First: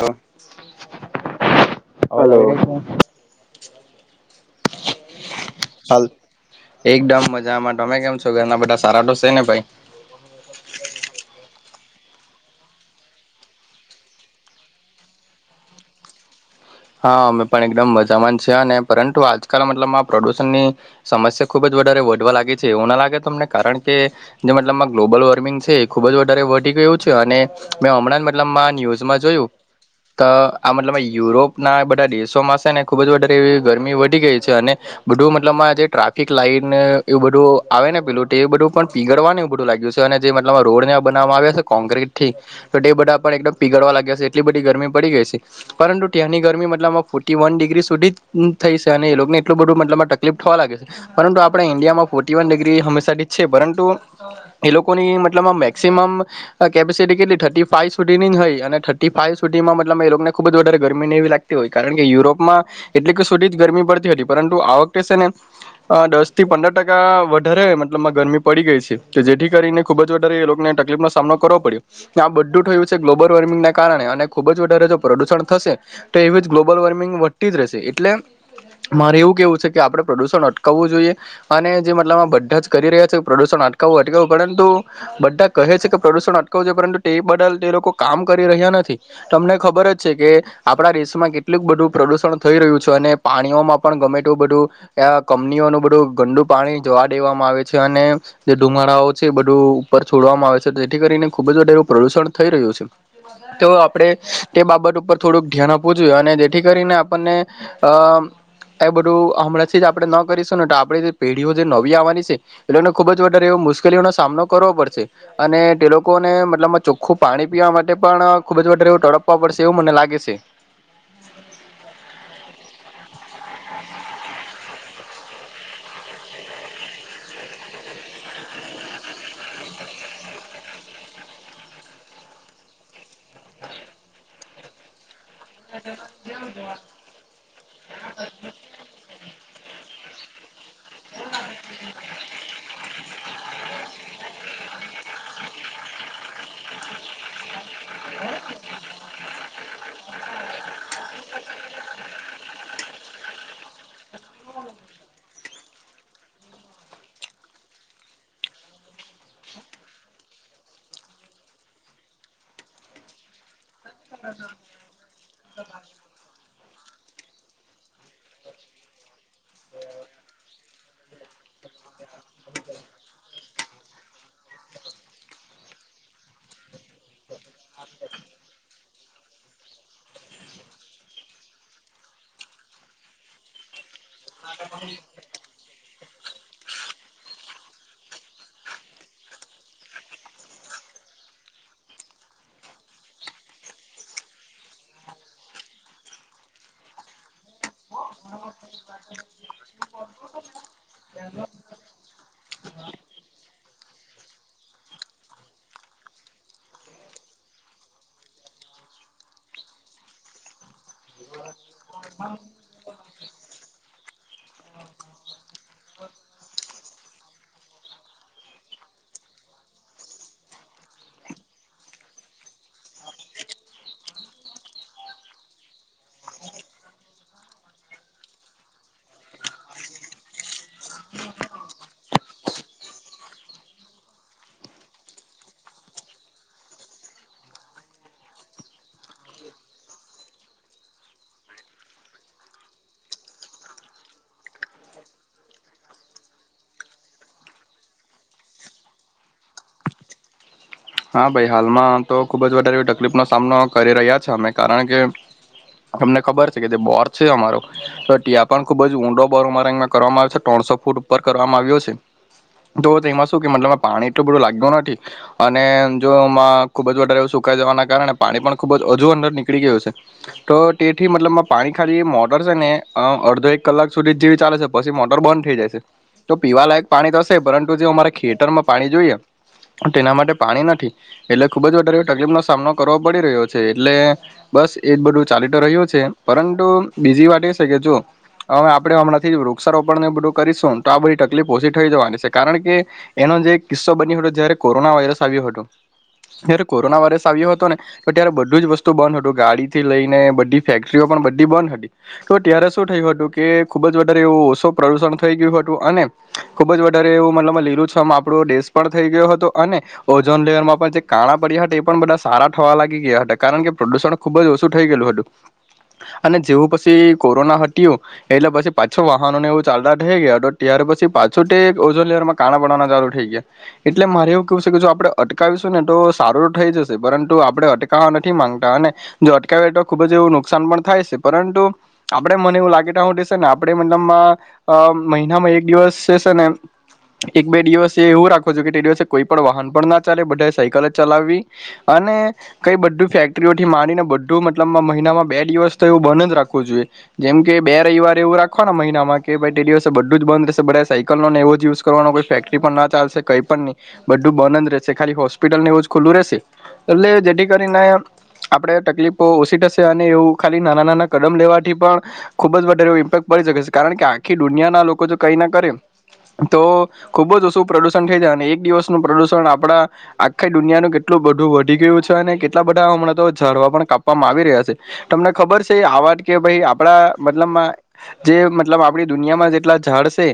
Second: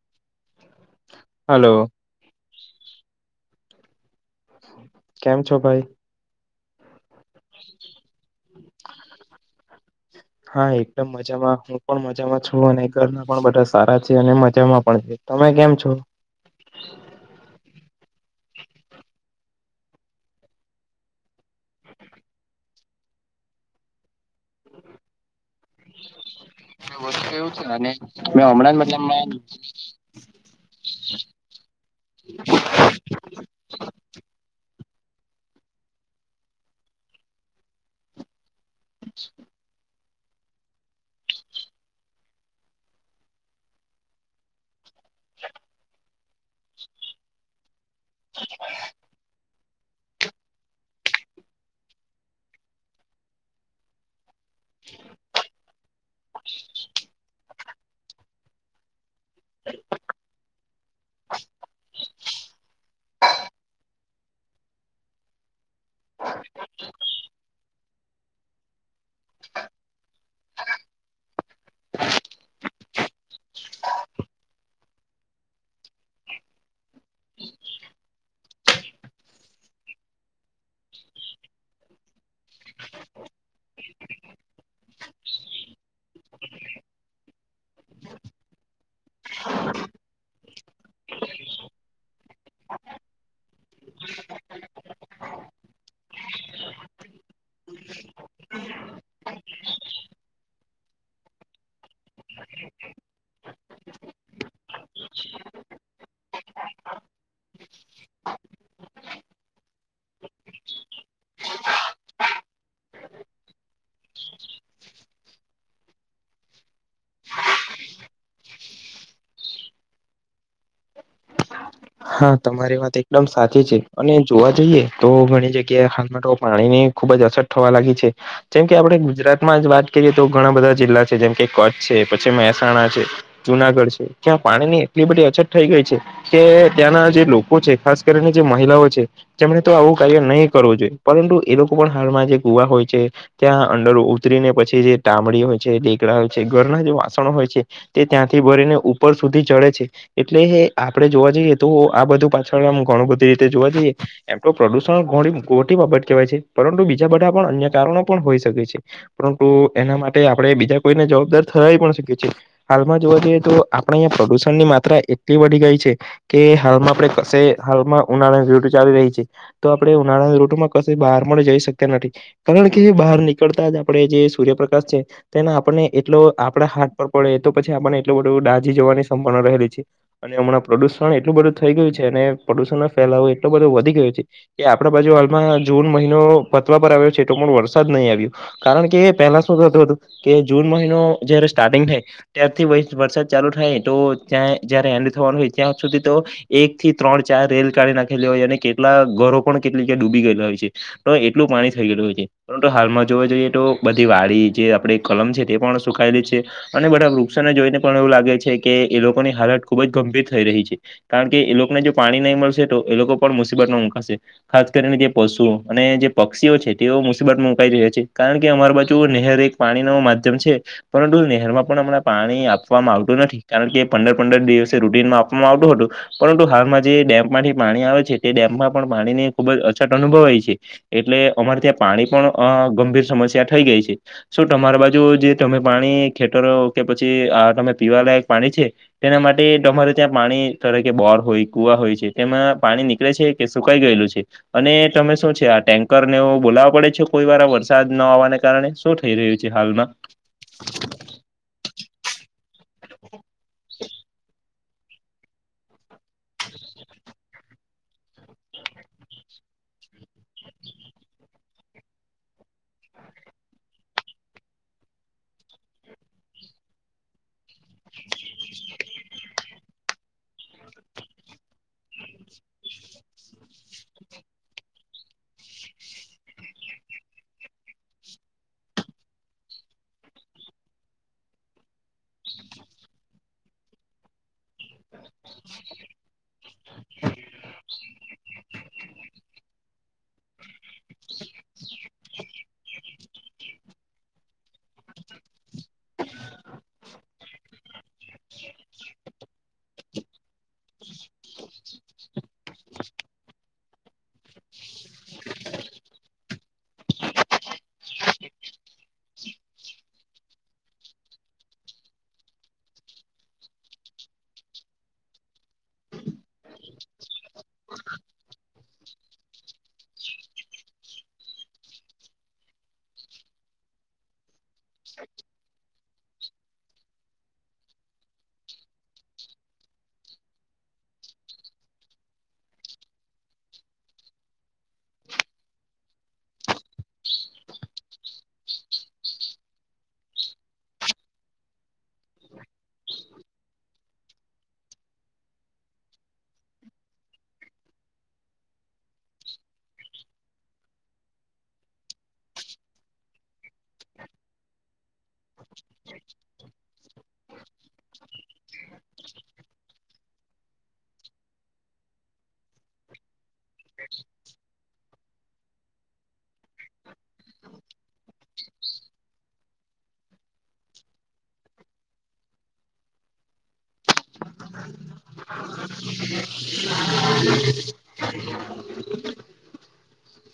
લો, hello hello. કેમ છો ભાઈ? એકદમ મજામાં, તમે કેમ છો ઘરના બધા સારા તો છે ને ભાઈ? હા એકદમ મજામાં હું પણ મજામાં છું અને ઘરના પણ બધા સારા છે અને મજામાં પણ છે. તમે કેમ છો? હ હા અમે પણ એકદમ મજામાંન છી અને પરંતુ આજકાલ મતલબમાં પ્રદુષણ ની સમસ્યા ખુબ જ વધ વધવા લાગે છે એવું ના લાગે તમને કારણ કે જે મતલબમાં ગ્લોબલ વોર્મિંગ ખુબ જ વધારે વધી ગયું છે વસ્તુ અને એવું છે ને મે હમણાં મેં મતલબ હમણાં જ મતલબ ન્યુઝમાં જોયું તો આ મતલબ યુરોપ ના બધા દેશોમાં છે ને ખુબ જ વધારે એવી ગરમી વધી ગઈ છે અને બધું મતલબ જે ટ્રાફિક લાઈન એવું બધું આવે ને પેલું એ બધું પણ પીગડ એવ બધું લાગ્યું છે મતલબ રોડ બના આવ છે કોકટ થી તો તે બધા પણ એકમ પીગડવા લાગ્યાશે એટલી બધી ગરમી પડી ગઈ છે પરંતુ ત્યાંની ગરમી મતલબમાં ફોટી વન ડિગ્રી સુધી થઈ છે અને એ એટલું બધું મતલબમાં તકલીફ થવા લાગે છે પરંતુ આપણે ઇન્ડિયામાં ફોર્ટી વન ડિગ્રી હંમેશાથી જ છે પરંતુ એ લોકોની મતલબમાં મે [unintelligible] ગરમી ને એવી લાગતી હોય કારણ કે યુરોપમાં એટલી કે સુધી જ ગરમી પડતી હતી પરંતુ આ વખતે છે ને અ દસ થી પંદર ટકા વધારે મતલબ ગરમી પડી ગઈ છે જેથી કરીને ખુબ જ વધારે એ લોકોને તકલીફ નો સામનો કરવો પડ્યો આ બધું થયું છે ગ્લોબલ વોર્મિંગના કારણે અને ખુબ જ વધારે જો પ્રદુષણ થશે તો એવી જ ગ્લોબલ વોર્મિંગ વધતી જ રહેશે એટલે મારે એવું કેવું છે કે આપડણે પ્રદુષણ અટકાવવું જોઈએ અને જે મતલબ આ બધા જ કરી રહ્યા છે પ્રદુષણ અટકાવું અટકાવ પરંતુ બધા કહે છે કે પ્રદુષણ અટકાવું જોઈ પરંતુ તે બદલ તે લોકો કામ કરી રહ્યા નથી તમને ખબર જ છે કે આપણા દેશમાં કેટલુંક બધું પ્રદુષણ થઈ રહ્યું છે અને પાણીઓમાં પણ ગમે તેું બધું કંપનીઓ બધું ગંદું પાણી જવા દેવામાં આવે છે અને જે ધુમાળઓ છે બધું ઉપર છોડવામાં આવે છે. જેથી કરીને ખુબ જું એવું પ્રદુષણ થઈ રહ્યું છે તો આપણે તે બાબત ઉપર થોડુંક ધ્યાન આપું જોએ અને જેથી કરીને આપણને અ એ બધું હમણાંથી જ આપડે ન કરીશુંને આપણી પેઢીઓ જે નવી આવવાની છે એને ખુબ જ વધારે મુશ્કેલીઓનો સામનો કરવો પડશે અને તે લોકોને મતલબ ચોખ્ખું પાણી પીવા માટે પણ ખૂબ તડપવા પડશે એવું મને લાગે છે. હા તમારી વાત એકદમ સાચી છે અને જોવા જઈએ તો ઘણી જગ્યાએ હાલમાં તો પાણીની ખુબ જ અછત થવા લાગી છે. જેમકે આપડે ગુજરાત માં જ વાત કરીએ તો ઘણા બધા જિલ્લા છે જેમ કે કચ્છ છે પછી મહેસાણા છે. જુનાગઢ છે ત્યાં પાણીની એટલી બધી અછત થઈ ગઈ છે કે ત્યાંના જે લોકો છે ખાસ કરીને જે મહિલાઓ છે જેમને તો આવું [unintelligible] કરવો જોઈએ પરંતુ એ લોકો પણ હાલમાં જે કુવા હોય છે ત્યાં અંડર ઉતરીને પછી જે તામડી હોય હોય છે ઘરના જે વાસણો હોય છે તે ત્યાંથી ભરીને ઉપર સુધી ચડે છે એટલે આપડણે જોવા જઈએ તો આ બધું પાછળ ઘણું બધી રીતે જોવા જઈએ એમ તો પ્રદુષણ ઘણી મોટી બાબત કેવાય છે. પરુ બીજા બધા પણ અન્ય કારણો પણ હોઈ શકે છે પરંતુ એના માટે આપણે બીજા કોઈને જવાબદાર [unintelligible] હાલમાં જોવા જઈએ તો આપણે અહીંયા પ્રદુષણ ની માત્રા એટલી વધી ગઈ છે. કે હાલમાં આપડે કશે હાલમાં ઉનાળાની ૠતું ચાલી રહી છે તો આપડણે ઉનાળાની ૠતુંમાં કશે બહાર જઈ શકતા નથી કારણ કે બહાર નીકળતા જ આપણે જે સૂર્યપ્રકાશ છે તેના આપને એટલો. આપડે હાથ પર પડે તો પછી આપણને એટલું બધું ડાજી જોવાની સંભાવના રહેલી છે અને હમણાં પ્રદૂષણ એટલું બધું થઈ ગયું છે અને પ્રદુષણ નો ફેલાવો એટલો બધ વધી ગયો છે કે આપણા બાજુ હાલમાં જૂન મહિનો પડવા આવ્યો છે તો પણ વરસાદ નહી આવ્યો કારણ કે પહેલા શું થતું હતું કે જૂન મહિનો સ્ટારિંગ થાય ત્યારથી વરસાદ ચાલુ થાય તો જયારે એન્ડ થવાનું હોય ત્યાં સુધી તો એક થી ત્રણ ચાર રેલ ગાડી નાખેલી હોય અને કેટલા ઘરો પણ કેટલી જ્યા ડૂબી ગયેલા હોય છે. તો એટલું પાણી થઈ ગયેલું હોય છે પરતું હાલમાં જોવા જઈએ તો બધી વાડી જે આપે કલમ છે. સુખાયેલી છે અને બધા વૃક્ષોને જોઈને પણ એવું લાગે છે કે એ લોકોની હાલત ખુબ જ ગંભીર થઈ રહી છે કારણ કે એ લોકોને જો પાણી નહી મળશે તો એ લોકો પણ મુસીબત ન મુકાશે ખાસ કરીને જે અને જે પક્ષીઓ છે તેઓ મુસીબત મુકાઈ રહ્યા છે કારણ કે અમારી બાજુ નહેર એક પાણી ન માધ્યમ પર નહેરમાં પણ હમણા પાણી આપવામાં આવતું નથી કારણ કે પંદર પંદર દિવસે રૂટીમાં આપ આવતું હતું પરંતુ હાલમાં જે ડેમમાંથી પાણી આવે છે તે ડેમમાં પણ પાણી ની ખુબ જ અછત અનુભવ એટલે અમારે ત્યાં પાણી પણ ગંભીર સમસ્યા થઈ ગઈ છે શ તમારી બાજુ તમે પાણી ખેતરો કે પછી તમે પીવા લયક પાણી છે તેના માટે તમારે ત્યાં પાણી તરે કે બોર હોય કુવા હોય છે તેમાં પાણી નીકળે છે કે સુકાઈ ગયેલું છે અને મે શું છે આ ટેન્કરનેવ બોલાવવા પડે છે કોઈ વાર વરસાદ ન આવવાને કારણે શું થઈ રહ્યું છે હાલમાં. હા ભાઈ હાલમાં તો ખુબ જ વધારે તકલીફનોો સામનો કરી રહ્યા છે અમે કારણ કે તમને ખબર છે કે જે બોર છે અમારો તો ત્યા પણ ખુબ જ ઊંડો બોર અમારા અ કરવામાં આવે છે ટોત સ ફૂટ ઉપ કર આવ્યો છે તો તેમાં શ કે મતલ પાણી એટલું બધું લાગ્યું નથી. જોમાં ખુબ જ વધારે સુકાઈ જવાના કારણે પાણી પણ ખુબ જ હજુ અંદર નીકળી ગયું છે. તો તે થી મતલબ પાણી ખાલી મોટર છે ને અ અડધો એક કલાક સુધી જ જેવી ચાલે છે પી મોટર બંધ થઈ. તો પીવાલાયક પાણી હશે પરંતુ જે અમારા ખેતરમાં પાણી જોઈએ તેના માટે પાણી નથી એટલે ખુબ જ વધારે તકલીફ નો સામનો કરવો પડી રહ્યો છે એટલે બસ એજ બધું ચા. તો રહ્યું છે પરંતુ બીજી વાત એ છે કે જો હવે આપણે હમણાંથી વૃક્ષારોપણ ને બધું કરીશું તો આ બધી તકલીફ ઓછી થઈ જવાની છે કારણ કે એનો જે કિસ્સો બન્યો હતો જયારે કોરોના વાયરસ આવ્યો હતો. જયારે કોરોના વાયરસ આવ્યો હતો ને તો ત્યારે બધું જ વસ્તુ બંધ હતું ગાડીથી લઈને બધી ફેક્ટરીઓ પણ બધી બંધ હતી તો ત્યારે શું થયું હતું કે ખૂબ જ વધારે એવું ઓછો પ્રદુષણ થઈ ગયું હતું અને ખૂબ જ વધારે એવું મતલબમાં લીલુંછમ આપરો દેશ પણ થઈ ગયો હતો અને ઓઝોન લેયરમાં પણ જે કાણા પર્યા હતા એ પણ બધાં સારા થવા લાગી ગયા હતા કારણ કે પ્રદૂષણ ખૂબ જ ઓછું થઈ ગયેલું. વધુ. અને જેવું પછી કોરોના હટયું એટલે પછી પાછો વાહનોને એવું ચાલતા થઈ ગયા તો ત્યારે પછી પાછું તે ઓઝોન લેયરમાં કાણા પડવાના ચાલુ થઈ ગયા એટલે મારે એવું કેવું જો આપરે અટકાવીશું ને તો સારું થઈ જશે પરંતુ આપરે અટકાવા નથી માંગતા અને જો અટકાવે તો ખૂબ જ એવું નુકસાન પણ થાય છે પરંતુ આપડે મને એવું લાગે તા હુધી શેને આપડે મતલબમાં અ મહિનામાં એક દિવસ સે સેને એક બે દિવસ એવું રાખો છોકે તે દિવસે કોઈ પણ વાહન પણ ના ચાલે બધાંએ સાયકલ જ ચલાવવી અને કઈ બધું ફેક્ટરી ઓથી માંડીને બધુ મતલબા મહિનામાં બે દિવસ તો એવું બંધ જ રાખવું જોઈએ જેમ કે બે રયવારે એવું રાખવાનું મહિનામાં તે બઘે દિવસે બધું જ બંધ રેહશે બધાં એ સાયકલનો ને એવો જ યુઝ કરવાનો કોઈ ફેક્ટરી પણ ના ચાલશે કઈ પણની. બધું બંધ જ રેહશે ખાલી હોસ્પિટલને એવું જ ખુલ્લું રેહશે એટલે જેથી કરીને આપડે તકલીફો ઓછી થશે અને એવું ખાલી નાના નાના કદમ લેવાથી પણ ખૂબ જ વધારે ઈમ્પેક્ટ બની શકે છે કારણ કે આખી દુનિયાના લોકો જો કઈ ના કરે તો ખૂબ જ ઓછું પ્રદુષણ થઈ જાય અને એક દિવસ નું પ્રદુષણ આપડા આખી દુનિયાનું કેટલું બધું વધી ગિયું છે અને કેટલા બધાં અમણાં તો ઝાડવા પણ કાપવામાં આવી રહ્યા છે તમને ખબર છે આ વાત કે ભઈ આપડા મતલબમાં જે મતલબ આપરી દુનિયામાં જેટલા ઝાળ છે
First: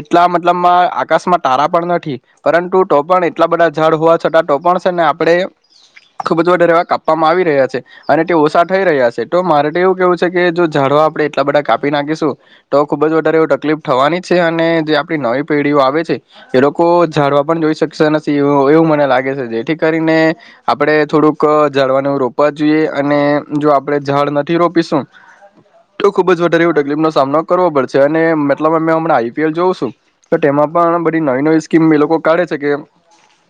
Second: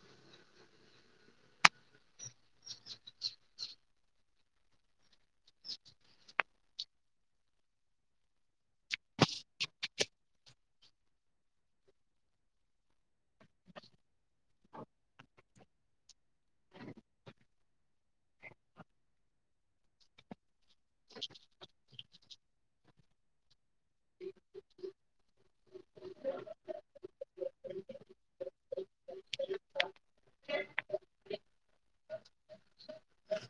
એટલા મતલબમાં આકાશમાં તારા પણ નથી પરંતુ ટોપણ એટલા બધાં ઝાડ હોવા છતાં ટોપણ છેને આપડે ખૂબ જ વધારે કાપવામાં આવી રહ્યા છે અને તે ઓછા થઈ રહ્યા છે તો મારે એવું કેવું છેકે જો ઝાડ તો આપડે એટલા બધાં કાપી નાખીશું તો ખૂબ જ વધારે એવી તકલીફ થવાની જ છે અને જે આપરી નવી પેઢીઓ આ આવે છે એ લોકો ઝાડવા પણ જોય છે. વૃક્ષો નથી એવુ મને લાગે છે જેથી કરીને આપડે થોડુંક ઝાળવાને એવું રો વા જુએ અને જો આપરે ઝાડ નથી રોપીશું. તો ખૂબ જ વધારે એવી તકલીફનો સામનો કરવો પડશે અને મતલબમાં મે અમણાં આઈપીએલ જોઉ છું તો તેમાં પણ બધી નવી નવી સ્કીમ એ લોકો કાઢે છે કેમ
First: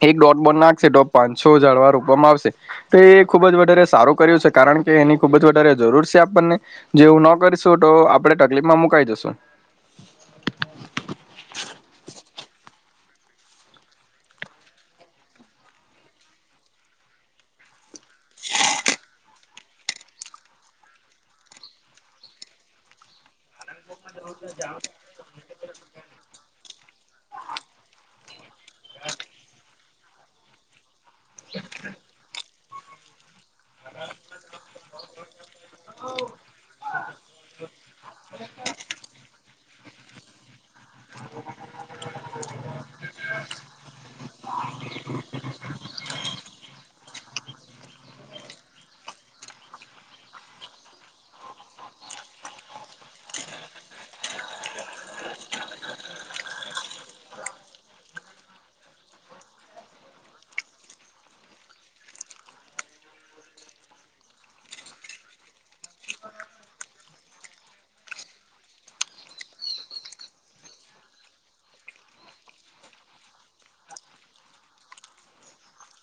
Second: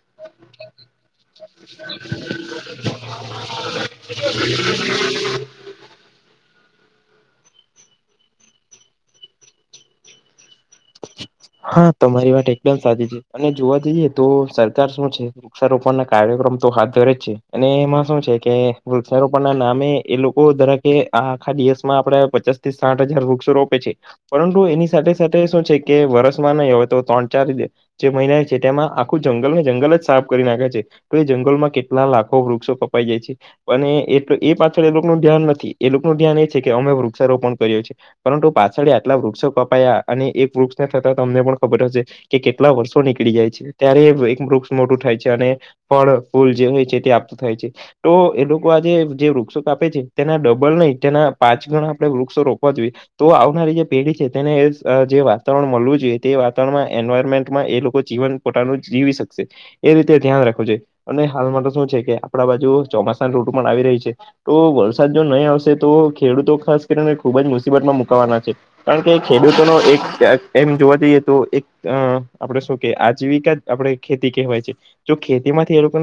એક ડોટ બોન નાખશે તો પાંસો ઝાળવા રોપવામાં આવશે તોએ ખૂબ જ વધારે સારું કર્યું છે કારણ કે એની ખૂબ જ વધારે જરૂર છે એમ. આપને જેવું ન કરીશું તો આપણેે તકલીફમાં મુકાઈ જશું. [inaudible] હા, તમારી વાત એકદમ સાચી છે અને જોવા જઈએ તો સરકાર શું છે વૃક્ષારોપણનાં કાર્યક્રમ તો હાથ ધરે જ છે અને એમાં શું છેકે વૃક્ષારોપણનાં નામે એ લોકો ધરાકે આખ આપરા પચાસથી સાઠ હજાર વૃક્ષો રોપે છે પરંતુ એની સાથે સાથે શું છેકે વર્ષ નય હોય તો ત્રણ ચાર જે મહિના છે તેમાં આખું જંગલ ને જંગલ જ સાફ કરી નાખે છે. તો એ જંગલમાં કેટલા લાખો વૃક્ષો કપાઈ જાય છે અને એટ એ પાછળ એ લો નું ધ્યાન નથી એ લોકોનું ધ્યાન એ છેકે અમે વૃક્ષારોપણ કરયું છે પરંતુ પાછળી આટલા વૃક્ષો કપાયા અને એક વૃક્ષને તો તમને પણ ખબર હશે કે કેટલા વર્ષો નીકળી જાય છે ત્યારે એક વૃક્ષ મોટું થાય છે અને પણ ફૂલ જે હોય છેતે આપતું થાય છે તો એ લોકો આજે જે વૃક્ષો કાપે છે તેના ડબલ નય તેના પાંચ ગણ આપરે વૃક્ષો રોપવા જોઈએ તો આવનારી જે પેઢી છે તેને જે વાતાવરણ મલવું વાતાવરણમાં એનવારમેન્ટમાં એ લોકો જીવન પોતાનું જીવી શકશે એ રીતે ધ્યાન રાખવો જોઈ અને હાલમાં તો શું છેકે આપડા બાજુ ચોમાસાની રૂટ પણ આવી રહી છે તો વરસાદ જો નય આવશે તો ખેડૂતો ખાસ કરીને ખૂબ જ મુસીબતમાં મુકાવાના છે કારણ કે ખેડૂતોનો એક એમ જોવા એતો એક અ આપડે શુંકે આજીવિકા આપરે ખેતી કહેવાય છે જો ખેતી માંથી એ લોકો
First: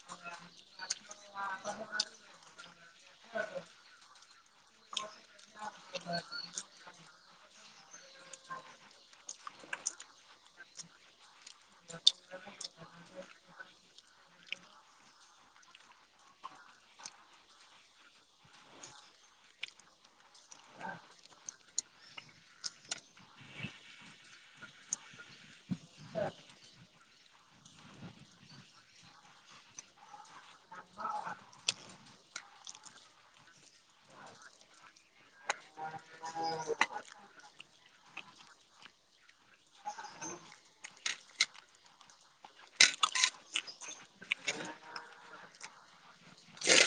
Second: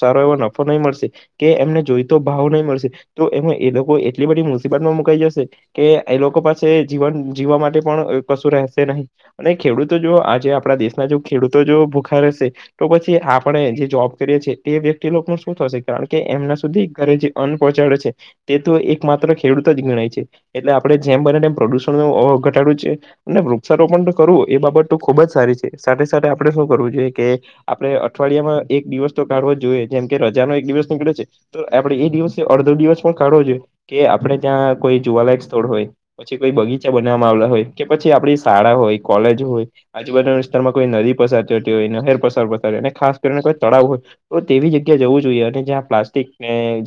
સારો એવો નફો નય મળશે કે એમને જોઈતો ભાવ નય મળશે તો એનો એ લોકો એટલે બધી મુસીબતમાં મુકાઈ જશે કે એ લોકો પાસે જીવન જીવવા માટે પણ કશું રેહશે નહી. અને ખેડૂતો જો આજે આપરા દેશના જો ખેડૂતો જો ભૂખા રેહશે તો પછી આપણે જે જોબ કરીએ છે તે વ્યક્તિ લોકનું શું થશે કારણ કે એમના સુધી ઘરે જે અન પોહચાડે છે તેતો એક મા માત્ર ખેડૂત જ ગણાય છે એટલે આપડે જેમ બને તેમ પ્રદૂષણનું અ ઘટાડવું છે અને વૃ પણ કરવું એ બાબત તો ખુબ જ સારી છે સાથે સાથે આપડણે શું કરવું જોઈએ કે આપડે અઠવાડિયામાં એક દિવસ તો કાઢવો જ જોઈએ જેમ કે રજાનોો એક દિવસ નીકળે છે તો આપડે એ દિવસ અડધો દિવસ પણ કાઢવો જોઈએ કે આપણે ત્યાં કોઈ જોવાલાયક સ્થળ હોય પછી કોઈ બગીચા બનાવવામાં આવલા હોય કે પછી આપડી શાળા હોય કોલેજ હોય આજુબાુના વિસ્તારમાં કોઈ નદી પસાર થતી હોય નહેર પસાર પસાર હોય ખાસ કરીને તળાવ હોય તો તેવી જગ્યા જવું જોઈએ અને જ્યાં પ્લાસ્ટિક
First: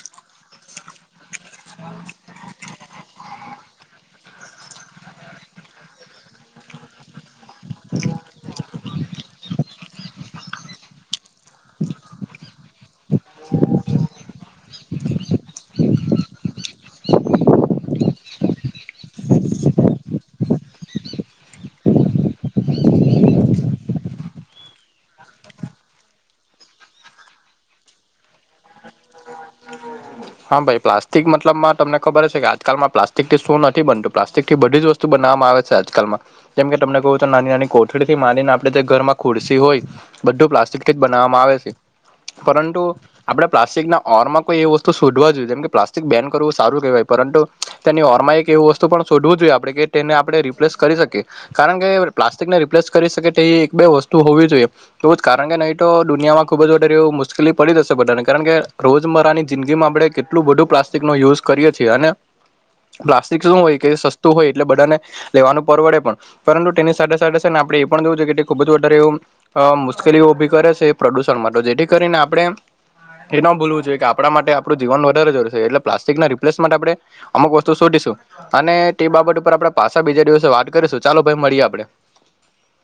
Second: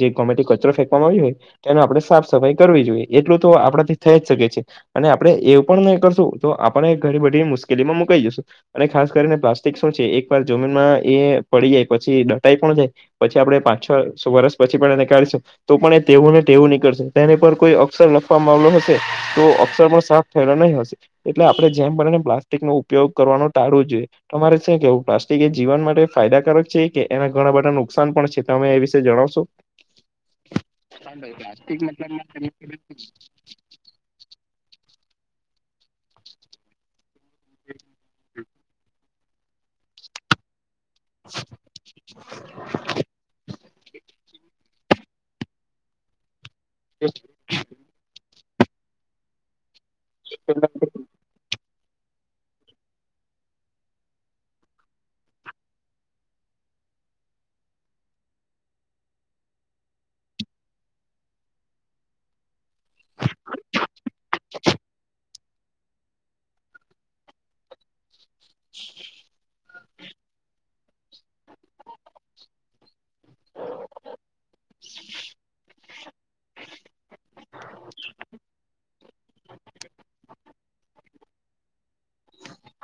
જે ગમેટી કચરો ફેંકવામાં આવ્યો હોય એને આપડણે સાફ સફાઈ કરવી જોઈએ એટલું તો આપડાથી થઈ જ શકે છે અને આપડે એવું પણ નહી કરશું તો આપણે ઘણી બધી મુશ્કેલીમાં મુકાઈ જઈશું અને ખાસ કરીને પ્લાસ્ટિક શું છે એક વાર જમીનમાં એ પડી જાય પછી દટાઈ પણ જાય પછી આપડે પાંચ છ વર્ષ પછી પણ એને કાઢીશું તો પણ એ તેવુંને વું નીકળશે તેને પર કોઈ અક્ષર લખવાવામાં આવલો હશે તો અક્ષર પણ સાફ થયે નહીં હશે એટલે આપડણે જેમને પ્લાસ્ટિક નો ઉપયોગ કરવાનું ટાારવું જોઈએ તમારે શ કેવું પ્લાસ્ટિક એ જીવન માટે ફાયદાકારક છે કે એના ઘણા બધા નુકસાન પણ છે તમે એ વિશે જણાવશો હા ભાઈ પ્લાસ્ટિક મતલબમાં તમને ખબર હ છે કે આજકાલમાં પ્લાસ્ટિક થી શું નથી બનતું પ્લાસ્ટિક થી બધી જ વસ્તુ બનાવવામાં આવે છે આજકાલમાં જેમ કે તમને કહું નાની નાની કોથળી થી માનીને આપણે ઘરમાં ખુડસી હોય બધું પ્લાસ્ટિક બનાવામાં આવે છે પરંતુ આપણે પ્લાસ્ટિક ના ઓરમાં કોઈ એ વસ્તુ શોધવા જોઈએ જેમ કે પ્લાસ્ટિક બેન કરવું સારું કહેવાય પરંતુ તેની ઓરમાં એક એવ વસ્તુ પણ શોધવું જોઈએ આપણે કે તેને આપણે રિપ્લેસ કરી શકીએ કારણ કે પ્લાસ્ટિકને રિપ્લેસ કરી શકે તેવી એક બે વસ્તુ હોવી જોઈએ એવું જ કારણ કે નહી તો દુનિયામાં ખુબ જ મુશ્કેલી પડી દશેને કારણ કે રોજમરાની જિંદગીમાં આપણે કેટલું બધું પ્લાસ્ટિક નો યુઝ કરીએ છીએ અને પ્લાસ્ટિક શું હોય કે સસ્તું હોય એટલે બધાને લેવાનું પરવડે પણ પરંતુ તેની સાથે સાથે સાથે આપડણે એ પણ જોવું છે કે ખૂબ જ વધારે એવું અ મુશ્કેલીઓ ઉઊભી કરે છે પ્રદુષણ માટે તો જેથી કરીને આપણે એ ન ભૂલવું જોઈએ કપડા માટે આપડું જીવન વધારે જર છે એટલે પ્લાસ્ટિકના રિપ્લેસ માટે આપડણે અમુ વસ્તુ શોધીશું અને તે બાબત ઉપર આપણે પાછા બીજા દિવસે વાત કરી ચાલો ભાઈ મળીએ આપડણે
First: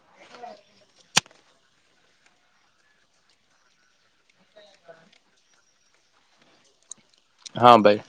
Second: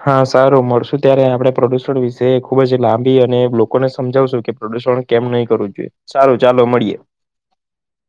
હા સારું મળશુ ત્યારે આપણે પ્રોડ્યુસર વિશે ખુબ જ લાંબી અને લોકોને સમજાવશું કેો કેમ નહી કરવું જોઈએ સારું ચાલો મળીએ હા ભાઈ